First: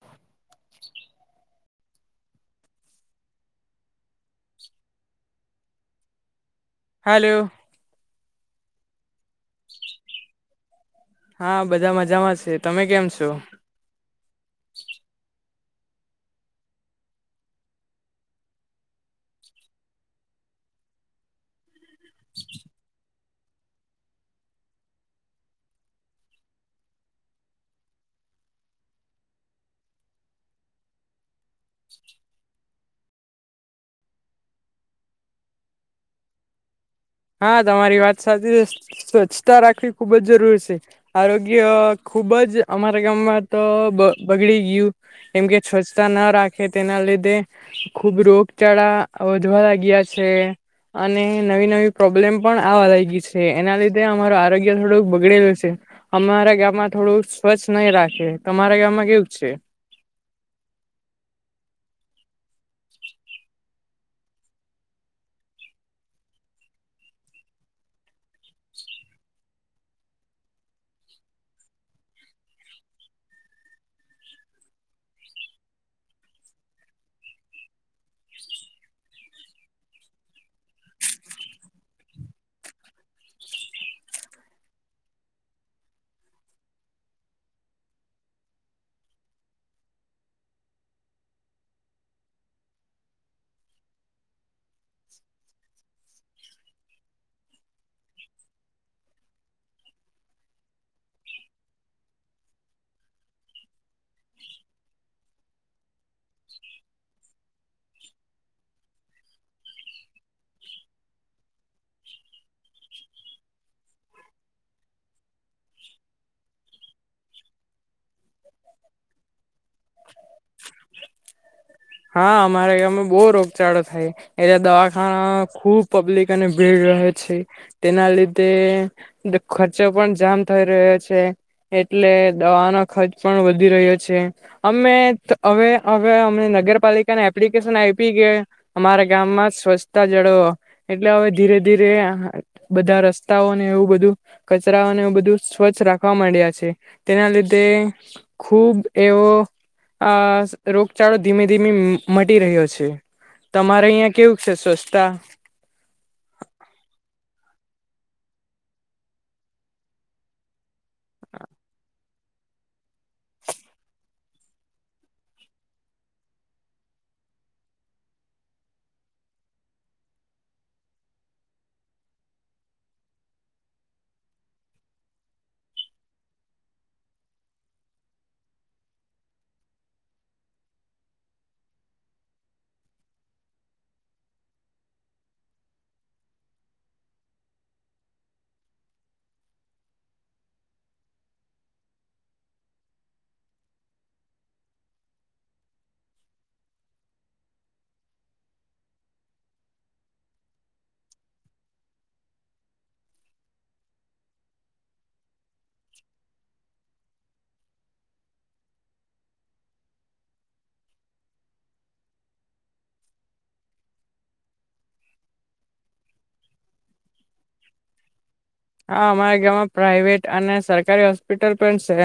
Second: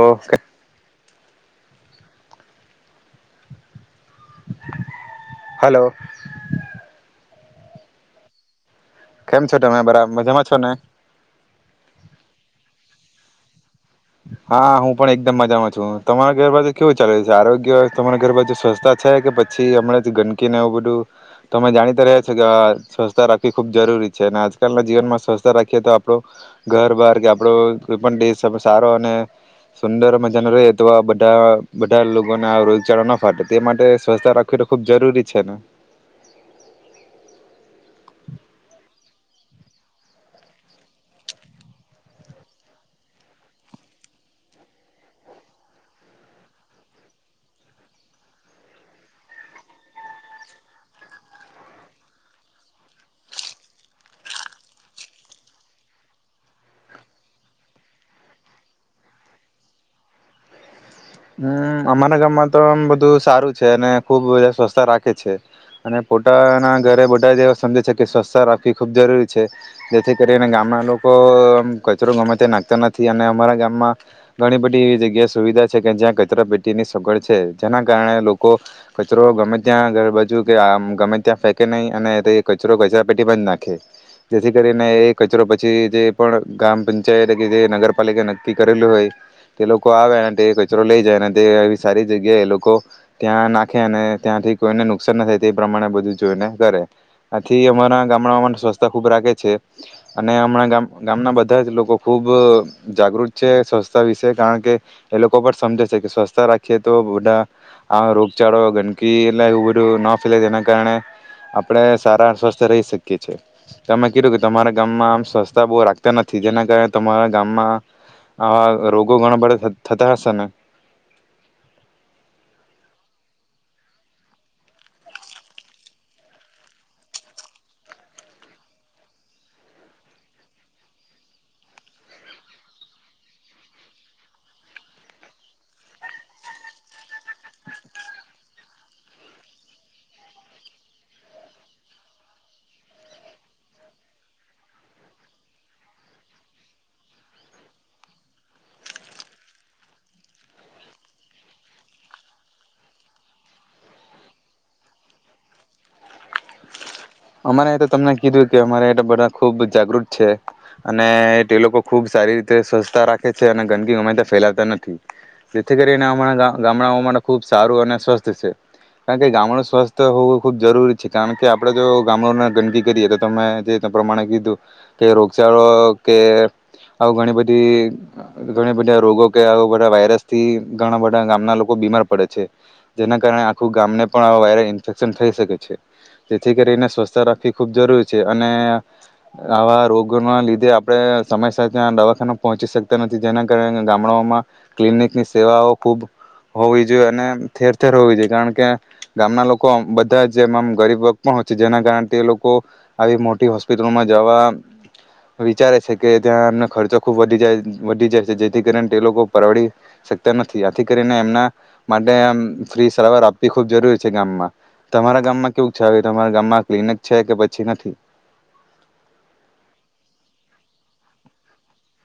Okay. Hello. હલોલો. કેમ છો તમે બરાબ મજામાં છો ને. હા બધા મજામાં છે તમે કેમ છો. હા હું પણ એકદમ મજામાં તમારા ઘર બાજુ કેવું ચાલે છે આરોગ્ય તમારા ઘર બાજુ સ્વચ્છ છે કે પછી હમણાં ગંદકીને એવું બધું તમે જાણીતા રહ્યા છો કે સ્વચ્છતા રાખવી ખુબ જરૂરી છે અને આજકાલ ના જીવનમાં સ્વચ્તા રાખીએ તો આપડો ઘર બાર કે આપડો કોઈ પણ દેશ. સારો અને સુંદર મજાનો ર તો આ બધા બધા લોકોને આ રોજચાળો ના ફાટે તે માટે સ્વચ્છતા રાખવી તો ખૂબ જરૂરી છે ને. હા તમારી વાત સાચી છે સ્વચ્છતા રાખવી ખૂબ જ જરૂર છે આરોગ્ય ખુબ જ અમારા ગામમાં તો બગડી ગયું કેમકે સ્વચ્છતા ન રાખે તેના લીધે ખૂબ રોગચાળા વધવા ગયા છે અને નવી નવી. પ્રોબ્લેમ પણ આવા લાગી છે એના લીધે અમારું આરોગ્ય થોડું બગડેલું છે અમારા ગામમાં થોડુંક સ્વચ્છ નહીં રાખે તમારા ગામમાં કેવું છે. હમ અમારા ગામમાં તો આમ બધું સારું છે અને ખુબ બધા સ્વચ્છતા રાખે છે અને પોતાના ઘરે બધા જે સમજે છે કે સ્વચ્છતા રાખવી ખૂબ જરૂરી છે જેથી કરીને ગામના લોકો કચરો ગમે તે નાખતા નથી અને અમારા ગામમાં ઘણી બધી જગ્યા સુવિધા. જ્યાં કચરા પેટીની સગવડ છે જેના કારણે લોકો કચરો ગમે ત્યાં ગર બાજુ કે આમ ગમે ત્યાં ફેકે નહીં અને કચરો કચરા પેટીમાં જ નાખે જેથી કરીને એ કચરો પછી જે પણ ગ્રામ પંચાયત કે જે નગરપાલિકા નક્કી કરેલું હોય તે લોકો આવે. કચરો લઈ જાય તે આવી સારી જગ્યા એ લોકો ત્યાં નાખે અને ત્યાંથી કોઈને નુકસાન ના થાય તે પ્રમાણે બધું જોઈને કરે આથી અમારા ગામડા સ્વચછતા ખૂબ રાખે છે અને હમણાં ગામ ગામના બધા જ લોકો ખૂબ જાગૃત છે સ્વચ્છતા વિશે કારણ કે એ લોકો. કોબ સમજ. સ્વસ્થતા રાખીએ તો બુઢા. આ રોગચાળો ગંદકી એટલે બું ના ફેલે તેના કારણે આપણે સારા સ્વસ્થ રહી શકીએ છીમે કીધું કે તમારા ગામમાં આમ સ્વચછતા બહુ રાખતા નથી જેના કારણે તમારા ગામમાં આવા રોગો ઘણ બધા. ત સના. હા અમારા ગમાં બહુ રોગચાળો થાય એલે દવાખાના ખુબ પબ્લિક અને ભીડ રહ્યો છે તેના લીધે ખર્ચો પણ જામ થઈ રહ્યો છે એટલે દવાનો ખર્ચ પણ વધી રહ્યો છે અમે હવે હવે અ નગર. પાલિકાને એપ્લિકેશન આપી કે અમારા ગામમાં સ્વચ્છતા જળવો એટલે હવે ધીરે ધીરે બધા રસ્તાઓને એવું બધું કચરાઓને એવું બધું સ્વચ્છ રાખવા માંડ્યા છે તેના લીધે ખુબ એવો રોગચળો ધીમે. ધી મટી રહ્યો છે તમારે અહિયાં કેવું છે સ્વસ્તા. અમારે તો તમને કીધું કે અમારે બધા ખુબ જાગૃત છે. અને એ તે લોકોો ખુબ. સારી રીતે સ્વચસ્થતા રાખે છે અને ગંદકી ગમાઈતા ફેલાતા નથી જેથી કરીને હણાં ગામડાંઓ માટે ખૂબ સારું અને સ્વસ્થ છે કારણ કે ગામડું સ્વસ્થ હોવું ખૂબ જરૂરી છે કારણ કે આપણે જો. ગંદકી કરીએ તો તમે જે પ્રમાણે કીધું કે રોગચાળો કે આવ ઘણી બધી ઘણી બધા રોગો કે આવ બધા વાયરસ થી ઘણા બધા ગામના લોકો બીમાર પડે છે જેના કારણે આખું ગામને પણ આ વાયરસ ઇન્ફેક્શન થઈ શકે છે જેથી કરીને. સ્વસ્થ રાખવી ખૂબ જરૂરી છે અને આવા રોગોના લીધે આપણે સમયસ ત્યાં દવાખાના પહોંચી શકતા નથી જેના કારણે ગામડાઓમાં ક્લિનિકની સેવાઓ ખૂબ હોવી જોઈએ અને ઠેર ઠેર હોવી જોઈએ કારણ કે ગામના લોકો બધા જ એમમ ગરીબ વગ પહોંચી. જેના કારણે તે લોકો આવી મોટી હોસ્પિટલોમાં જવા. વિચારે છે, કે ત્યાં એમને ખર્ચો. ખૂબ વધી જાય વધી જાય છે, જેથી કરીને તે લોકો પરવડી શકતા નથી આથી કરીને એમના માટે આમ ફ્રી સારવાર આપવી ખૂબ જરૂરી છે, ગામમાં તમારા ગામમાં કેવું છે. ગામમાં ક્લિનિક છે, કે પછી નથી. હા અમારા ગામમાં પ્રાાઈવેટ અને સરકારી હોસ્પિટલ પણ છે,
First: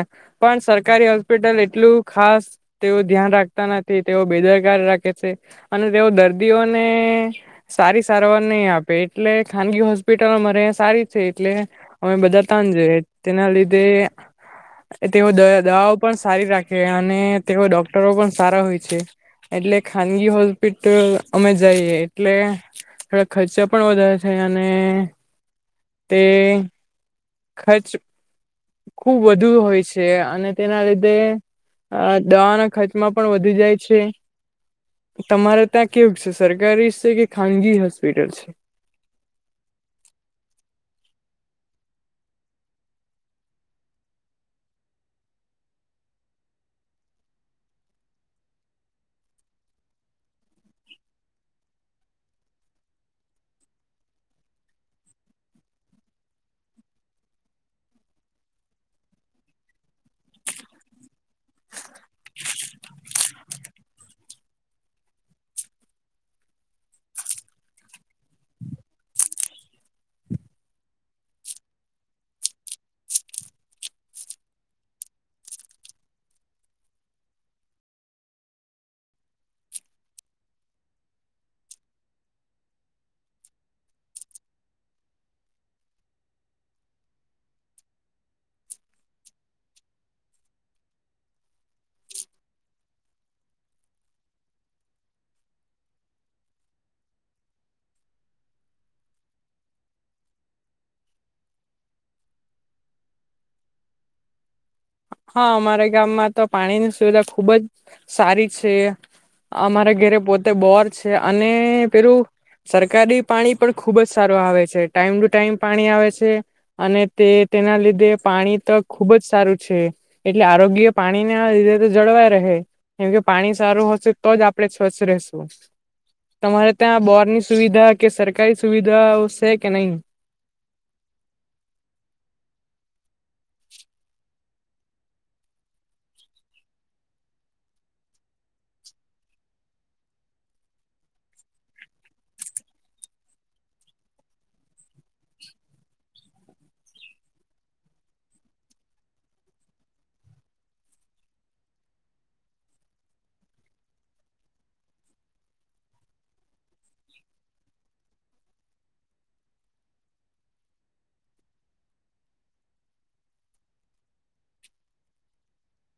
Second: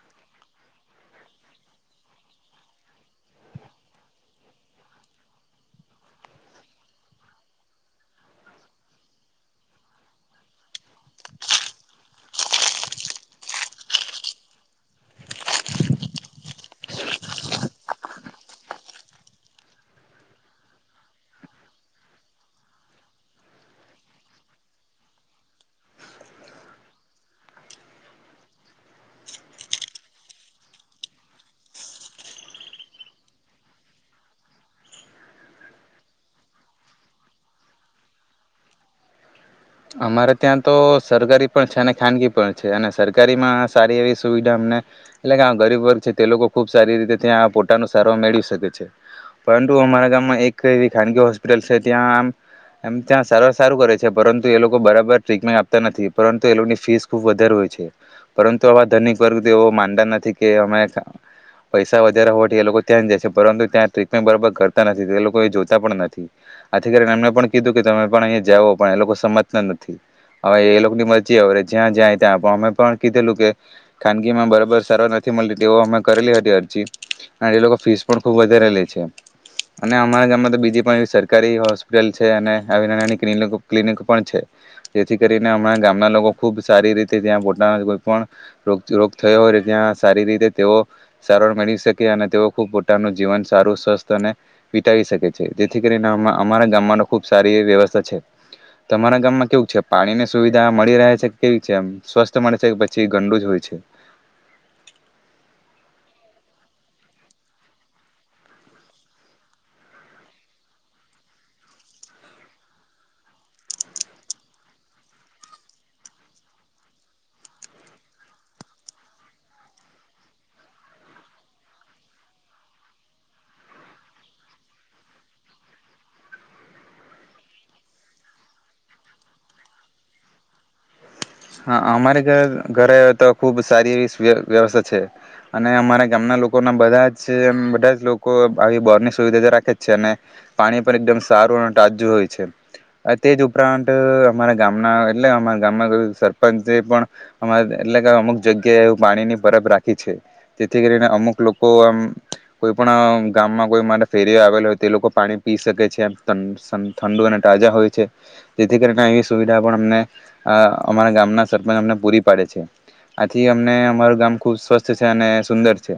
પણ સરકારી હોસ્પિટલ એટલું ખાસ તેઓ ધ્યાન રાખતા નથી તેઓ બેદરકાર રાખે છે, અને તેઓ દર્દીઓને સારી સારવાર નહી આપે એટલે ખાનગી હોસ્પિટલોમાંરે સારી. એટલે અમે બધા ત જ જઈએ તેના લીધે તેઓ દવાઓ પણ સારી રાખે અને તેઓ ડોક્ટરો પણ સારા હોય છે, એટલે ખાનગી હોસ્પિટલ અમે જઈએ એટલે [unintelligible] ખર્ચા પણ વધારે છે, અને. તે. [unintelligible] ખુબ વધુ હોય છે, અને તેના લીધે દવાના ખર્ચમાં પણ વધુ જાય છે, તમારે ત્યાં કેવું છે, સરકારી છે, કે ખાનગી હોસ્પિટલ છે. અમારે ત્યાં તો સરકારી પણ છે અને ખાનગી પણ છે, અને સરકારીમાં સારી એવી સુવિધા અમને એટલે કે આ ગરીબ વર્ગ છે તે લોકો ખુબ સારી રીતે ત્યાં પોતાનું સારવાર મેળવી શકે છે, પરંતુ અમારા ગામમાં એક એવી ખાનગી હોસ્પિટલ છે, ત્યાં આમમ ત્યાં સારવાર સારું કરે છે, પરંતુ. ટ્રીટમેન્ટ આપતા નથી પરંતુ એ લોકોની ફીસ ખુબ વધારે હોય છે, પરંતુ આવા ધનિક વર્ગ તેઓ માનતા નથી કે અમે પૈસા વધારે હોવાથી એ લોકો ત્યાં જ જાય છે, પરંતુ ત્યાં ટ્રીટમેન્ટ બરાબર કરતા નથી લોકો એ જોતા પણ નથી આથી કરીને એમને પણ કીધું કે તમે પણ અહીંયા જાઓ પણ એ લોકો. સમજતા નથી હવે એ લોકોની [unintelligible] જ્યાં જ્યાં ત્યાં પણ અમે પણ કીધેલું કે ખાનગીમાં બરાબર સારવાર નથી મળતી તેઓ અમે કરેલી હતી અરજી અને એ લોકો ફીસ પણ ખૂબ [unintelligible] છે, અને અમારા ગામમાં તો બીજી પણ એવી સરકારી હોસ્પિટલ છે, અને આવી નાનાની ક્લનિક ક્લિનિક. જેથી કરીને અમારા ગામના લોકો ખુબ સારી રીતે ત્યાં પોતાનો કોઈ પણ રોગ થયો હોય ત્યાં સારી રીતે તેઓ સારવાર મેળવી શકે અને તેઓ ખૂબ પોતાનું જીવન સારું સ્વસ્થ અને [unintelligible] શકે છે, જેથી કરીને અમારા ગામમાંનો ખુબ સારી એ વ્યવસ્થા છે. તમારા ગામમાં કેવું છે, પાણીની સુવિધા મળી રહે છે, કે કેવી છેમ સ્વસ્થ મળે છે, કે પછી ગંડું જ હોય છે. હા અમારા ગામમાં તો પાણીની સુવિધા ખુબ જ સારી છે, અમારા ઘરે પોતે બોર છે, અને પેલું સરકારી પાણી પણ ખુબ જ સારું આવે છે, ટાઈમ ટુ ટાઈમ પાણી આવે છે, અને તે તેના લીધે પાણી તો ખુબ જ સારું છે. એટલે આરોગ્ય પાણીને રીધે જળવાય રહે કેમ કે પાણી સારું હશે તો જ આપણે સ્વચ્છ રશું તમારે ત્યાં બોરની સુવિધા કે સરકારી સુવિધા છે, કે નહી. હા અમારે ઘર ઘરે તો ખુબ સારી એવી વ્યવસ્થા છે, અને અમારા ગામના લોકોના બધા જ બધા જ લોકો આવી બોર ની સુવિધા તો રાખે જ છે, અને પાણી પણ એકદમ સારું અને તાજું હોય છે, તે જ ઉપરાંત અમારા ગામના એટલે અમારા ગામમાં સર એટલે કે અમુક જગ્યાએ એવું પાણીની [unintelligible] રાખી છે, જેથી કરીને અમુક લોકો આમ કોઈ પણ ગામમાં કોઈ અરે ફેરીઓ આવેલા હોય તે લોકો પાણી પી શકે છે, ઠંડુ અને તાજા હોય છે, જેથી કરીને એવી સુવિધા પણ અમને અમારા ગામ. સરપંચ અમને પૂરી પાડે છે, આથી અમને અમારું ગામ ખુબ સ્વસ્થ છે, અને સુંદર છે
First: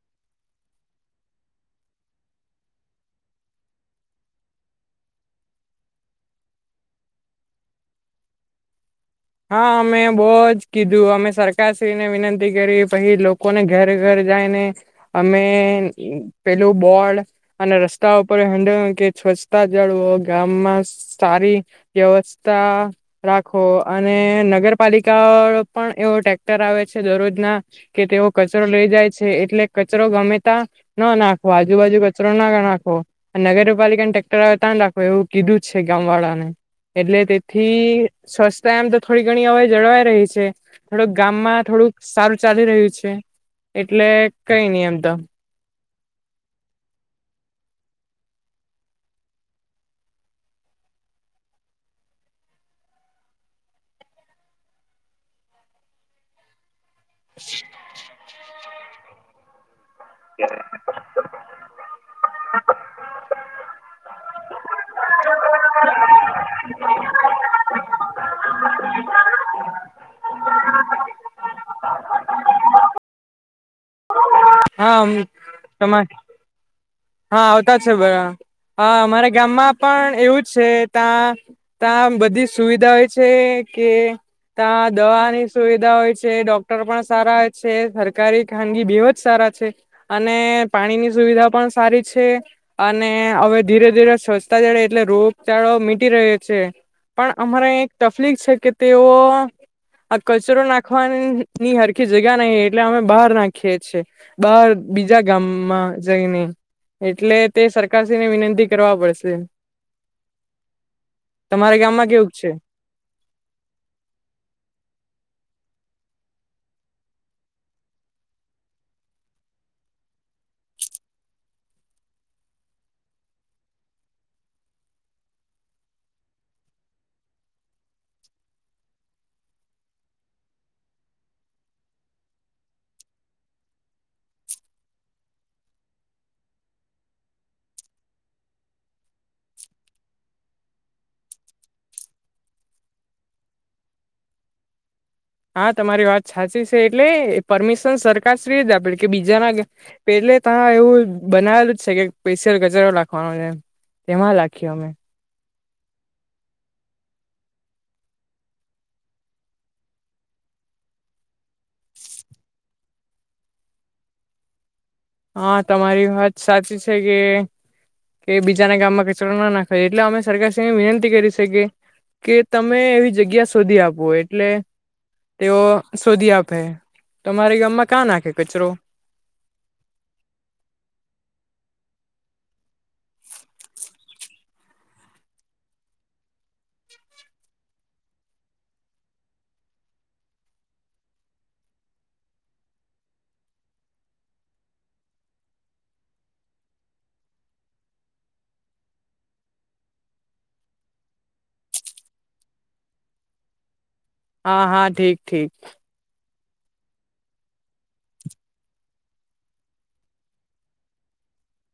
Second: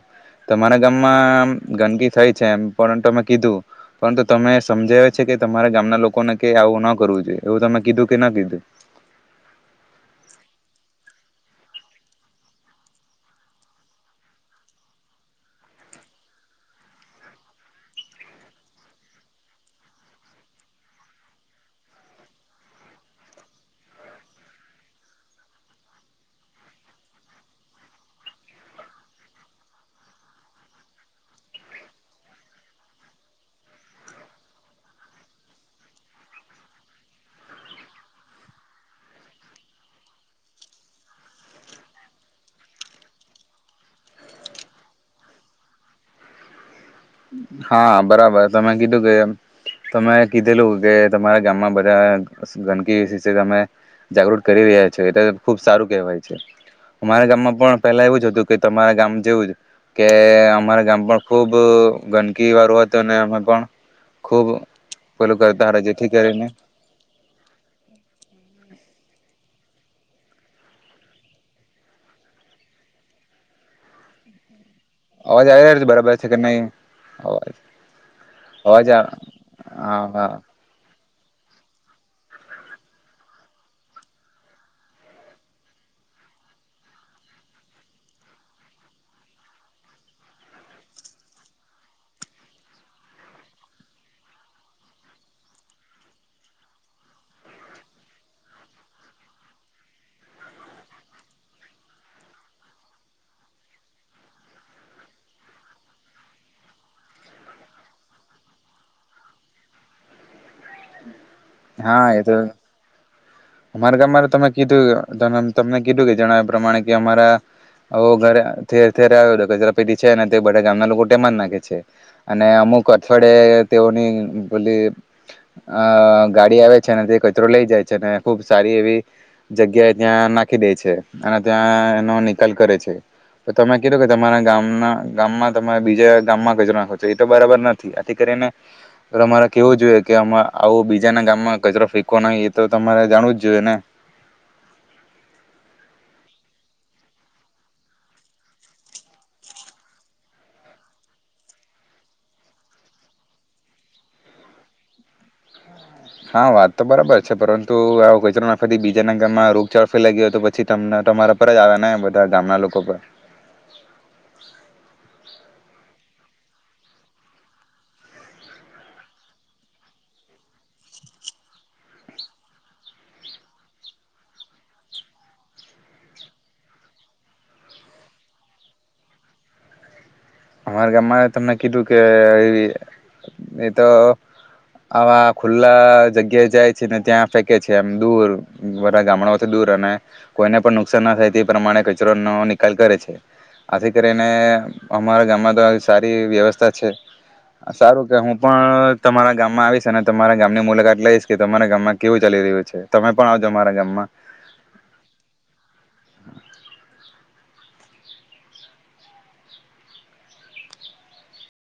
તમારા ગામમાં ગંદકી થાય છે, એમ પરંતુ અમે કીધું પરંતુ તમે સમજાવે છે, કે તમારા ગામના લોકોને કે આવું ન કરવું જોઈએ એવું તમે કીધું કે ના કીધું. હા અમે બહજ કીધું અમે સરકારશ્રીને વિનંતી કરી પછી લોકોને ઘરે ઘર જઈને અમે પેલું બોડ અને રસ્તા ઉપર [unintelligible] કે સ્વચ્તા જળવો ગામમાં સારી વ્યવસ્થા રાખો. અને નગરપાલિકા પણ એવો ટ્રેક્ટર આવે છે, દરરોજ ના કે તેઓ કચરો લઇ જાય છે, એટલે કચરો ગમે ત ના નાખવાો આજુબાજુ કચરો ના નાખવો નગરપાલિકાને ટ્રેક્ટર આવે ત નાખવો એવું કીધું છે, ગામ વાળા ને એટલે તેથી સ્વસ્થ. એમ તો થોડી ઘણી હવાઈ જળવાઈ રહી છે, થોડુંક ગામમાં થોડુંક સારું ચાલી રહ્યું છે, એટલે કઈ નહી એમ તો. હા બરાબર તમે કીધું કે તમે કીધેલું કે તમારા ગામમાં બધા ગંદકી તમે જાગૃત કરી રહ્યા છો એટલે ખુબ સારું કેહેવાય છે. અમારા ગામમાં પણ પેલા એવું જ હતું. તમારા ગામ જેવું જ. કે અમારા ગામ પણ ખુબ. [inaudible] પણ ખૂબ પેલું કરતા જેથી કરીને. હા અવાજ આવી છે, તમા બરાબર છે, કે નહી. હા અવાજ આવતા છે, અવાજ બા અમારા ગામમાં પણ હા એવું જ છે. ત્યાં ત્યાં બધી સુવિધા હોય છે, કે ત્યા દવાની સુવિધા હોય છે ડોક્ટર પણ સારા હોય છે, સરકારી ખાનગી બે જ સારા છે, અને પાણીની સુવિધા પણ. સારી છે, અને હવે ધીરે ધીરે સ્વચતા જે એટલે રોગચળો મીટી રહ્યો છે, પણ અમારે એક [unintelligible] છે, કે તેઓ આ કચરો નાખવાની હરખી જગા નહી એટલે અમે બહાર નાખીએ છેીએ બહાર બીજા ગામમાં જઈને. એટલે તે સરકારશ્રી ને વિનંતી કરવા પડશે. તમારા હા ગામમાં એ કેવું તો છે. અમારા ગામમાં તમે કીધું તમને કીધું કે જણાવ એ પ્રમાણે કે અમારા ઘરે ઠેર ઠેરે આવ્યો કચરા પેટી છે, ને તે બધા ગામના લોકો ટેમા જ નાખે છે, અને અમુક અઠવાડે તેઓની બલી અ ગાડી આવે છે, ને તે કચરો લઈ જાય છે, ને. ખુબ સારી એવી જગ્યાએ ત્યાં નાખી દે છે અને ત્યાં એનો નિકાલ કરે છે, તો તમે કીધું કે તમારા ગામના ગામમાં તમામે બીજા ગામમાં કચરો નાખો છો એ તો બરાબર નથી આથી કરીને તમારે કેવું જોઈએ કે આવું બીજાના ગામમાં કચરો ફેંવ નહી એ તો તમારે. જાણવું જ જોઈએ ને. હા તમારી વાત સાચી છે, એટલે પરમિશન સરકાર શ્રી જ આપે કે બીજાના પેલે ત એવું બનાવેલું જ છે, કે સોશિયલ ગચારો લખવાનો છે, તેમાં લખીએ અમે. હા વાત તો બરાબર છે, પરંતુ કોઈચર વ બીજાના ગામમાં રોગચાળ ફેલા ગયો હોય તો પછી તમને તમારા. ઉપર જ [unintelligible] ને બધા ગામના લોકો પર. હા તમારી વાત સાચી છે, કે કે બીજાના ગામમાં કચરો ના નાખે એટલે અમે સરકારશ વિનંતી કરી શ કે કે તમે એવી જગ્યા શોધી આપો એટલે તેઓ શોધી આપે તમારા ગામમાં ક્યા નાખે કચરો. અમારા ગામમાં તમને કીધું કે એ તો આવા ખુલ્લા જગ્યાએ જાય છે, ને ત્યાં ફેંકે છે, એમ દૂર બધા ગામડાઓથી દૂર અને કોઈને પણ નુકસાન ના થાય તે પ્રમાણે [unintelligible] નિકાલ કરે છે, આથી કરીને. અમારા ગામમાં તો સારી વ્યવસ્થા છે સારું કે હું પણ તમારા ગામમાં આવીશ અને તમારા ગામની મુલાકાત લઈશ કે તમારા ગામમાં કેવું ચાલી રહ્યું છે તમે પણ આવજો અરા ગામમાં. હા હા ઠીક ઠીક.